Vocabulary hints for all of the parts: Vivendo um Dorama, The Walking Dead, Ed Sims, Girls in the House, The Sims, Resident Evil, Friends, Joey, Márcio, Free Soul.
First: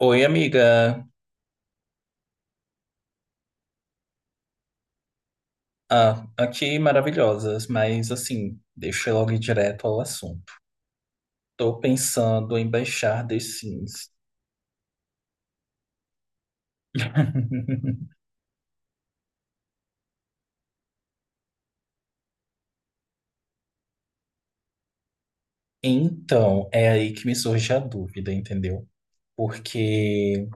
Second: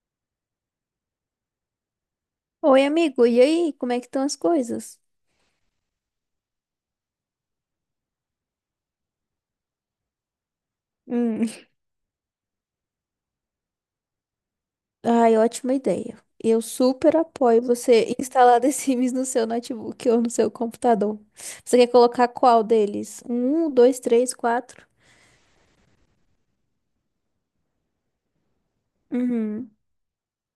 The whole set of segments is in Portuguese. Oi, amiga. Oi, amigo, e aí? Como é que estão as coisas? Ah, aqui maravilhosas, mas assim, deixa eu logo ir direto ao assunto. Hum. Tô pensando em baixar The Sims. Ai, ótima ideia. Eu super apoio você instalar The Sims no seu notebook ou no seu computador. Você quer colocar qual deles? Um, dois, três, quatro? Então, é aí que me surge a dúvida, entendeu? Uhum, Porque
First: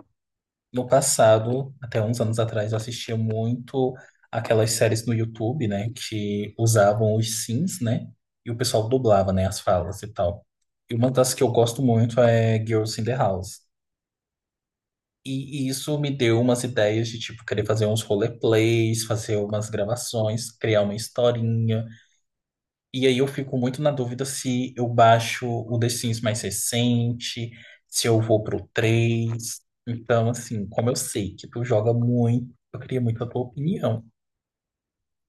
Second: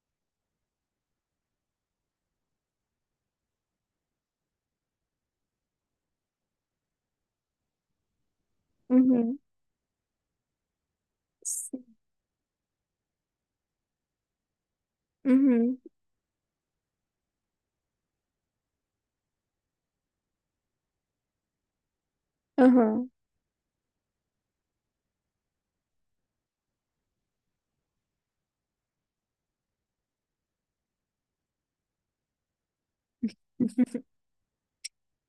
no passado, até uns anos atrás, eu assistia muito aquelas séries no YouTube, né, que usavam os Sims, né, e o pessoal dublava, uhum, né, as falas e tal. E uma das que eu gosto sim, muito é Girls in the House. E, uhum, isso me deu umas ideias de, tipo, querer fazer uns roleplays, fazer umas gravações, criar uma historinha. E aham. aí eu fico muito na dúvida se eu baixo o The Sims mais recente, se eu vou pro 3. Então, assim, como eu sei que tu joga muito, eu queria muito a tua opinião.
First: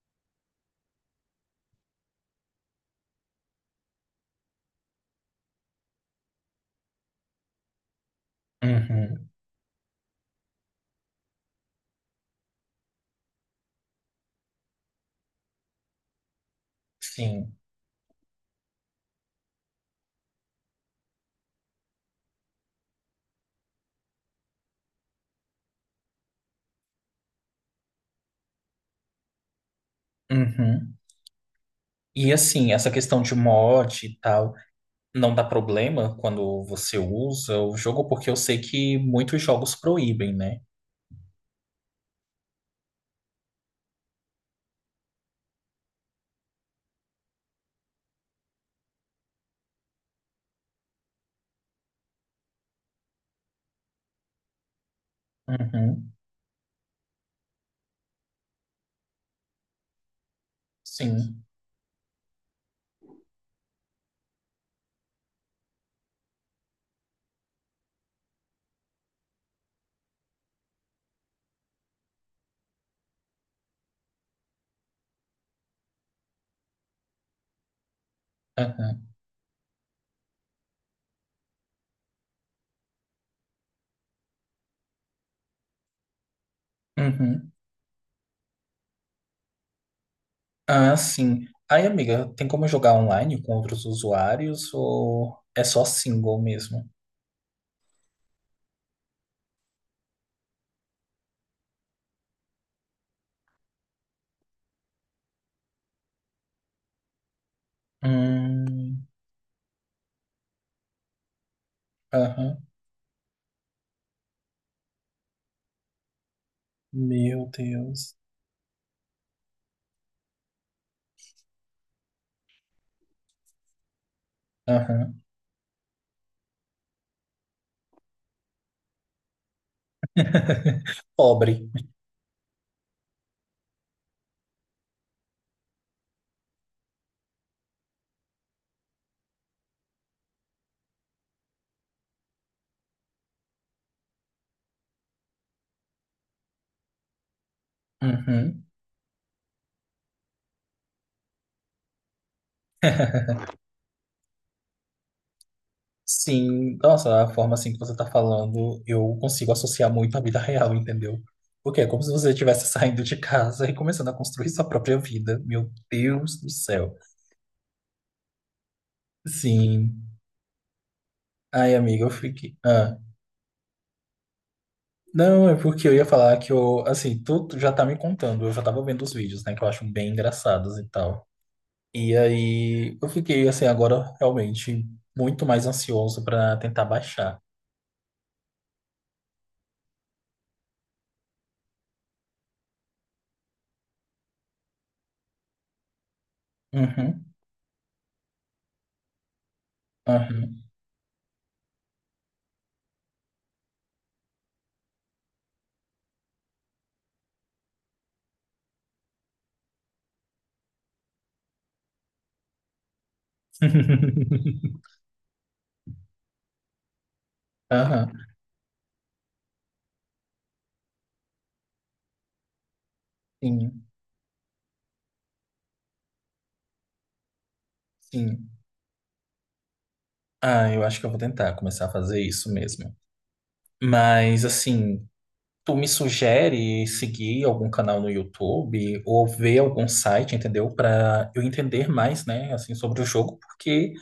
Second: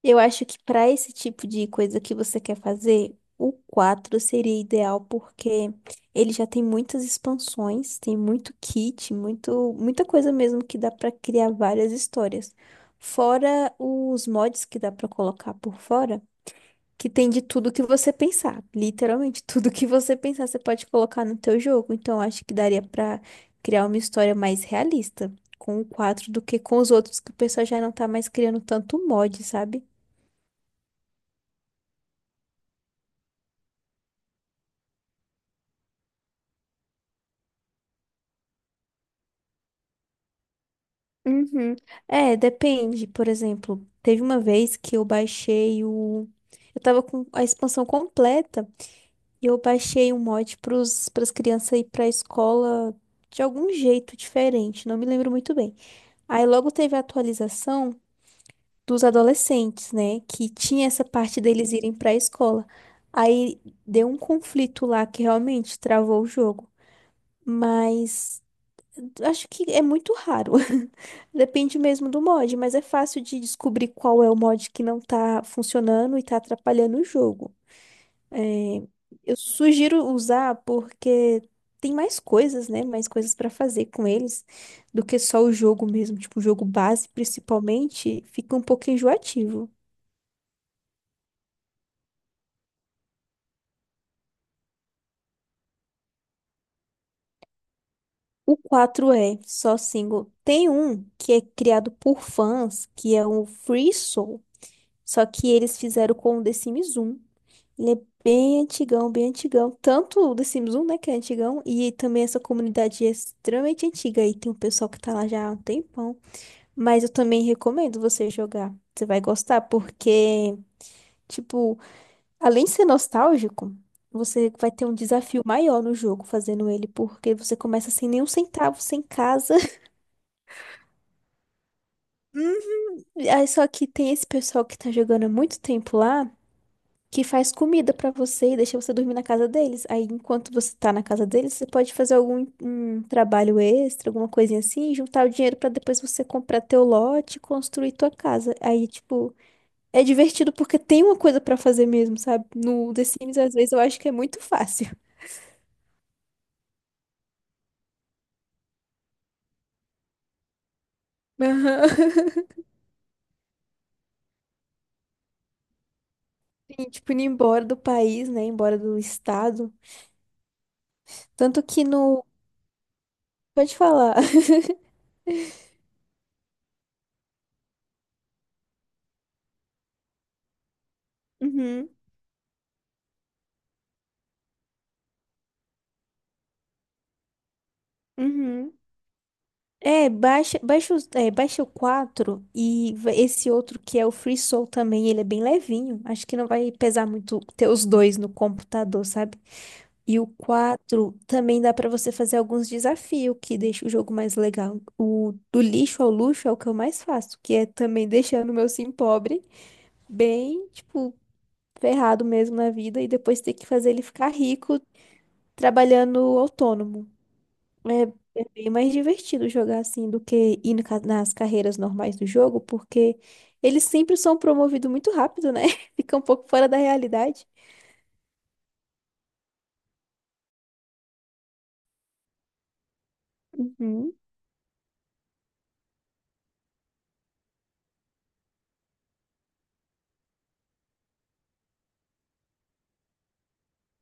Eu acho que para esse tipo de coisa que você quer fazer, o quatro seria ideal porque ele já tem muitas expansões, tem muito kit, Uhum, muito, muita coisa mesmo que dá para criar várias histórias. Fora os mods que dá para colocar por fora, que tem de sim. tudo que você pensar. Literalmente, tudo que você pensar você pode colocar no teu jogo. Então, acho que daria para criar uma história mais realista com o quatro do que com os outros que o pessoal já não tá mais criando tanto mod, sabe? Uhum. E assim, essa questão de mod e tal, não dá problema quando você usa o jogo, porque eu sei que muitos jogos proíbem, né? Uhum. É, depende. Por exemplo, teve uma vez que eu baixei o. Eu tava com a expansão completa e eu baixei um mod pros, pras crianças ir pra escola de algum jeito diferente, não me lembro muito bem. Uhum. Aí logo teve a atualização dos adolescentes, né? Que tinha essa parte Sim. deles irem pra escola. Aí deu um conflito lá que realmente travou o jogo. Mas. Acho que é muito raro. Depende mesmo do mod, mas é fácil de descobrir qual é o mod que não tá funcionando e tá atrapalhando o jogo. É, Aham. eu sugiro usar porque tem mais coisas, né? Mais coisas pra fazer com eles do que só o jogo mesmo. Tipo, o jogo base, Uhum. principalmente, fica um pouco enjoativo. Ah, sim. Aí, amiga, tem como jogar online com outros usuários ou é só single mesmo? O quatro é só single. Tem um que é criado por fãs, que é o Free Soul. Só que eles fizeram com o The Sims 1. Ele é bem Hum, antigão, bem antigão. Tanto o The Sims 1, né, que é antigão, e também essa aham. comunidade é extremamente antiga. E tem um pessoal que tá lá já há um tempão. Mas eu também Meu recomendo Deus. você jogar. Você vai gostar, porque, tipo, além de ser nostálgico, você vai ter um Aham. desafio maior no jogo fazendo ele, porque você começa sem nenhum centavo, sem casa. Pobre. Aí só que tem esse pessoal que tá jogando há muito tempo lá. Que faz comida pra você e deixa você dormir na casa deles. Aí, enquanto você tá na casa deles, você pode fazer algum um trabalho extra, alguma coisinha assim, e juntar o dinheiro pra depois você comprar teu lote e construir tua casa. Uhum. Aí, tipo, é divertido porque tem uma coisa pra fazer mesmo, sabe? No The Sims, às vezes, eu acho que é muito fácil. Sim, nossa, a forma assim que você tá falando, eu consigo associar muito à vida real, entendeu? Porque é Aham. como se você estivesse saindo de casa e começando a construir sua própria vida. Meu Deus do Sim, céu. tipo, indo embora do país, né? Embora do estado. Sim. Tanto Ai, que amiga, eu no. fiquei. Pode falar. Não, é porque eu ia falar que eu, assim, tu já tá me contando, eu já tava vendo os vídeos, né, que eu acho bem engraçados e tal. Uhum, E aí eu fiquei, assim, agora realmente muito mais ansioso pra tentar baixar. uhum. É, baixa, baixa, é, baixa o quatro e esse outro que é o Free Soul também, ele é bem levinho. Acho que não vai pesar Uhum, muito ter os dois no computador, sabe? E o uhum. quatro também dá pra você fazer alguns desafios que deixa o jogo mais legal. O do lixo ao luxo é o que eu mais faço, que é também deixando o meu sim pobre bem, tipo, ferrado mesmo na vida e depois ter que fazer ele ficar rico trabalhando autônomo. Aham, É, é bem mais divertido jogar assim do que ir no nas carreiras normais do jogo, porque sim, eles sempre são promovidos muito rápido, né? Fica um pouco fora da realidade. sim. Ah, eu acho que eu vou tentar começar a fazer isso mesmo. Uhum, Mas, assim, tu me sugere seguir algum canal no YouTube ou ver algum site, entendeu? Pra eu entender mais, né, assim, sobre o jogo, porque.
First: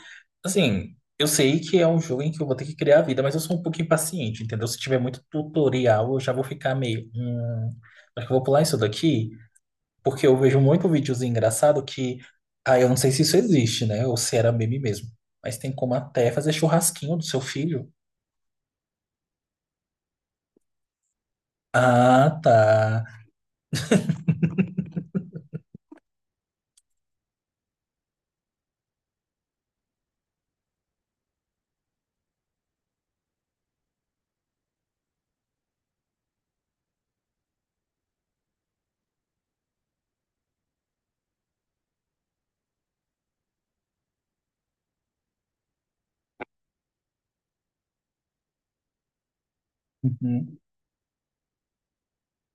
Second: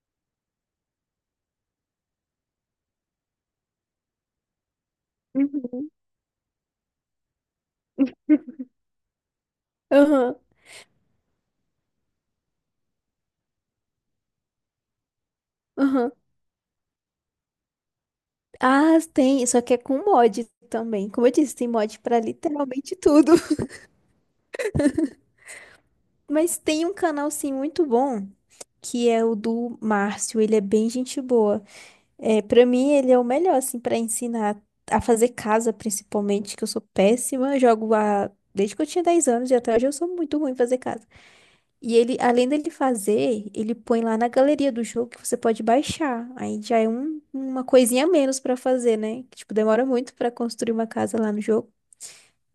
Assim, eu sei que é um jogo em que eu vou ter que criar a vida, mas eu sou um pouco impaciente, entendeu? Se tiver muito uhum. tutorial, eu já vou ficar meio. Acho que eu vou pular isso daqui, porque Aham, eu vejo muito videozinho engraçado que. Ah, eu não sei se isso existe, né? Ou se era meme mesmo. Mas tem como aham. até fazer churrasquinho do seu filho. Ah, tem, só que é com mod também. Como eu disse, tem mod pra Ah, literalmente tá. tudo. Mas tem um canal, sim, muito bom, que é o do Márcio. Ele é bem gente boa. É, para mim ele é o melhor assim para ensinar a fazer casa, principalmente, que eu sou péssima, jogo há desde que eu tinha 10 anos e até hoje eu sou muito ruim em fazer casa. E ele, além dele fazer, ele põe lá na galeria do jogo que você pode baixar. Aí já é uma coisinha a menos pra fazer, né? Que tipo demora muito pra Uhum. construir uma casa lá no jogo.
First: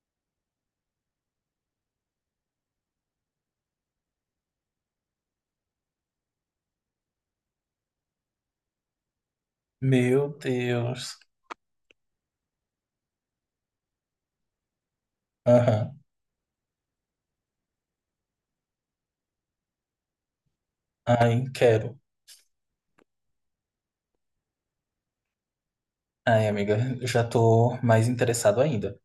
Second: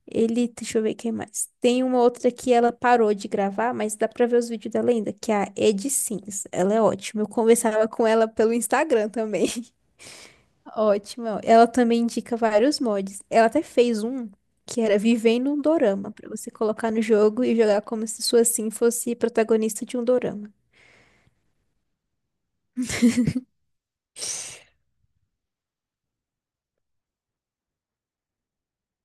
Ele, deixa eu ver quem mais. Tem uma outra que ela parou de gravar, mas dá pra ver os vídeos dela ainda, que é a Ed Sims. Ela é ótima. Eu conversava com ela pelo Instagram também. Meu Deus. Ótima. Ela também indica vários mods. Ela até fez um que era Vivendo um Aham. Dorama, pra você colocar no jogo e jogar como se sua Sim fosse protagonista de um dorama. Ai, quero. Ai, amiga, eu já tô mais interessado ainda.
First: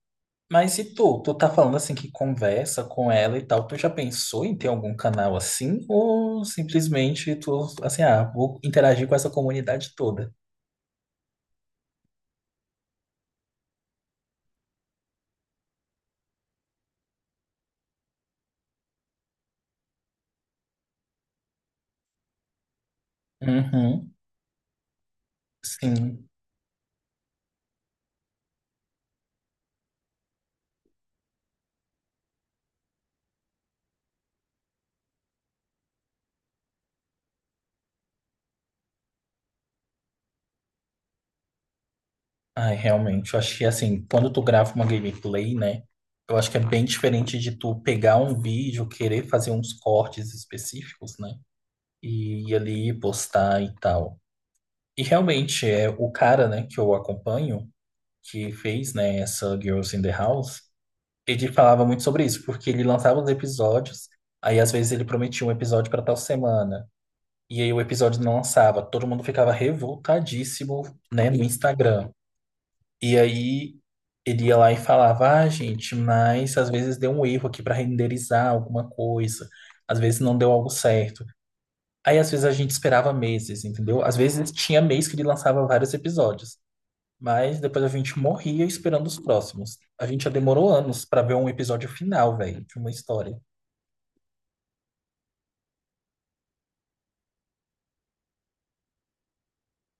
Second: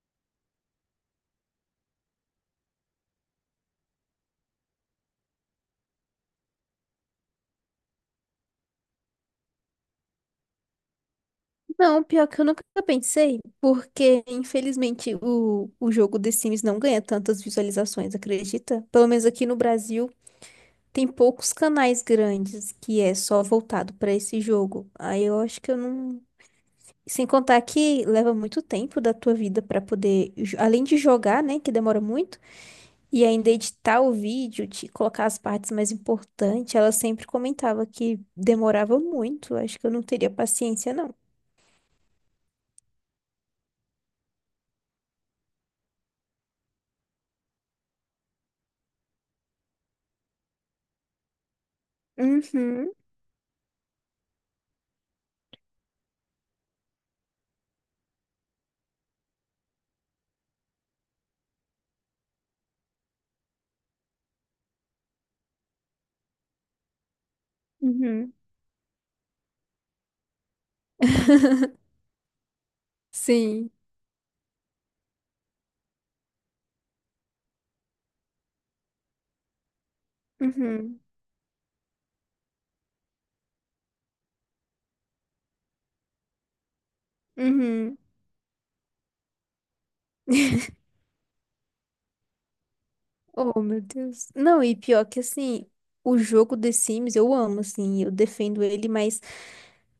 Mas e tu? Tu tá falando assim que conversa com ela e tal. Tu já pensou em ter algum canal assim? Ou simplesmente tu, assim, ah, vou interagir com essa comunidade toda? Não, pior que eu nunca pensei, porque infelizmente o jogo The Sims não ganha tantas visualizações, acredita? Pelo menos aqui no Brasil tem poucos canais grandes que é só voltado pra Uhum, esse jogo. Aí eu acho que eu não, sim. sem contar que leva muito tempo da tua vida pra poder, além de jogar, né, que demora muito. E ainda editar o vídeo, de colocar as partes mais importantes, ela sempre comentava que demorava muito. Acho que eu não teria paciência, não. Ai, realmente. Eu acho que assim, quando tu grava uma gameplay, né? Eu acho que é bem diferente de tu pegar um vídeo, querer fazer uns cortes específicos, né? E ir Uhum, ali postar e tal. E realmente, é o cara, né, que eu acompanho, que fez, né, essa Girls in the House. Ele falava muito sobre isso, porque ele lançava os episódios, aí às vezes ele prometia um episódio para tal semana, e aí o episódio uhum, não lançava. Todo mundo ficava revoltadíssimo, né, no Instagram. E Sim. aí ele ia lá e falava: ah, gente, mas às vezes deu um erro aqui para renderizar alguma coisa, às vezes não deu algo Uhum, certo. Aí às vezes a gente esperava meses, entendeu? Às vezes tinha mês que ele lançava vários episódios. Mas depois a uhum. gente morria esperando os próximos. A gente já demorou anos pra ver um episódio final, velho, de uma história. Oh, meu Deus. Não, e pior que assim, o jogo The Sims eu amo, assim, eu defendo ele, mas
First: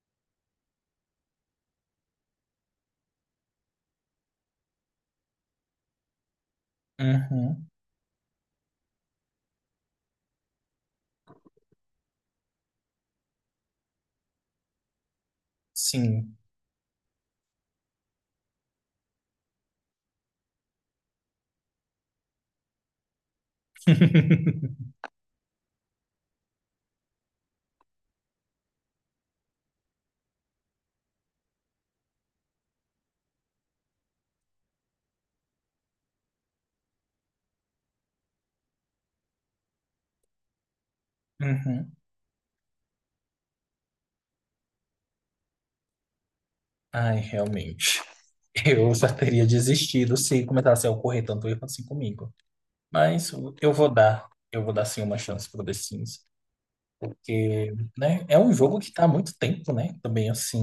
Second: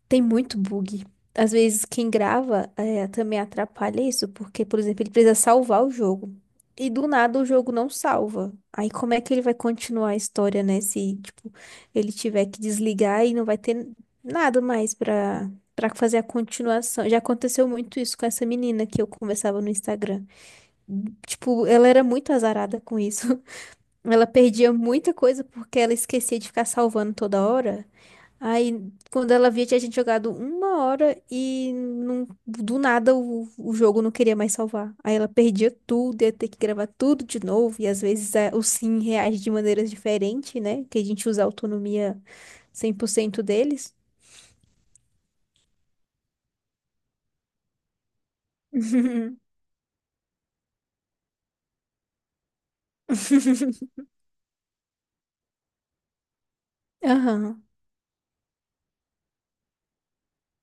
tem muito bug. Às vezes quem grava é, também atrapalha isso, porque, por exemplo, ele precisa salvar o jogo. E do nada o Uhum, jogo não salva. Aí como é que ele vai continuar a história, né? Se, tipo, ele tiver que desligar e não vai ter nada mais pra, pra fazer a sim. continuação. Já aconteceu muito isso com essa menina que eu conversava no Instagram. Tipo, ela era muito azarada com isso. Ela perdia muita coisa porque ela esquecia de ficar salvando toda hora. Aí, quando ela via, tinha gente jogado uma hora e não, do nada o jogo não queria mais salvar. Aí ela perdia tudo, ia ter que gravar tudo de novo. E às vezes o Sim reage de maneiras diferentes, né? Que a gente usa a Uhum. autonomia 100% deles. Ai, realmente. Eu já teria desistido se começasse a ocorrer tanto erro assim comigo. Mas eu vou dar sim uma chance pro The Sims. Aham, Porque, né, é um jogo que tá há muito tempo, né? Também assim,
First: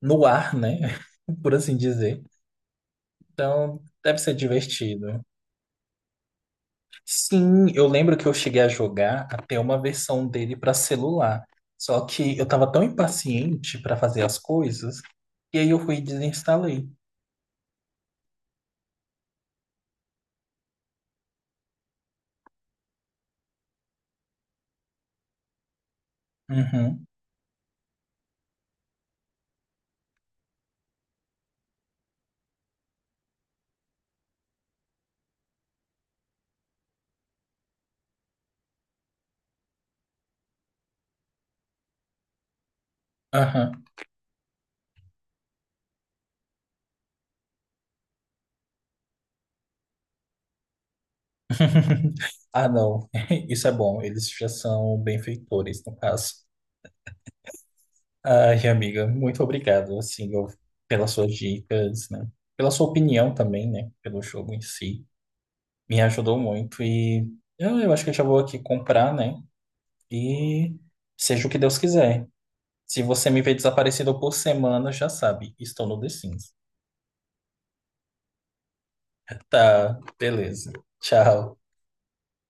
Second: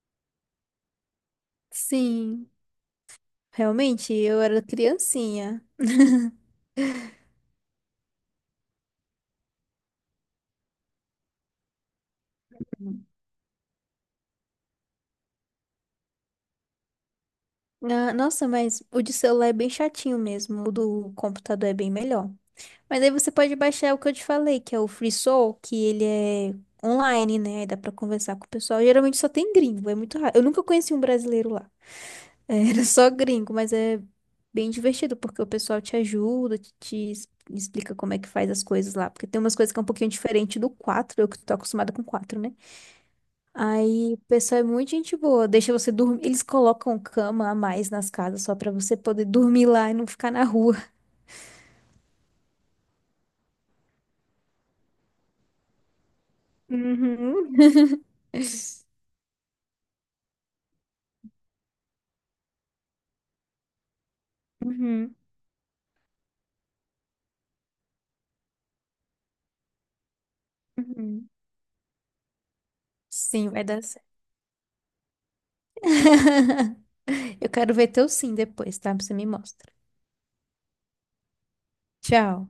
no ar, né? Por assim dizer. sim. Então, Realmente, deve ser eu era divertido. criancinha. Sim, eu lembro que eu cheguei a jogar até uma versão dele para celular. Só que eu tava tão impaciente para fazer as coisas, e aí eu fui e desinstalei. Ah, nossa, mas o de celular é bem chatinho mesmo. O do computador é bem melhor. Mas aí você pode baixar o que eu te falei, que é o FreeSol, que ele é Uhum, online, né? Aí dá pra conversar com o pessoal. Geralmente só tem gringo, é muito raro. Eu nunca conheci um brasileiro lá. Era só gringo, mas é bem divertido, porque o pessoal te ajuda, te explica como é que faz as coisas lá. Porque tem umas coisas que é um pouquinho diferente do 4 eu que tô acostumada com quatro, né? aham. Aí o pessoal é muito gente boa, deixa você dormir. Eles colocam cama a mais nas casas só pra você poder dormir lá e não ficar na rua. Ah, não. Isso é bom. Eles já são benfeitores, no caso. Uhum. Ai, amiga, muito obrigado, assim, eu- pelas suas dicas, né? Pela sua opinião também, né? Pelo jogo em si. Uhum. Me ajudou muito e eu acho que eu já vou aqui comprar, né? E Uhum. seja o que Deus quiser. Se você me Sim, vê vai dar certo. desaparecido por semana, já sabe, estou no The Sims. Eu quero ver teu sim depois, tá? Você me mostra. Tá, beleza. Tchau. Tchau.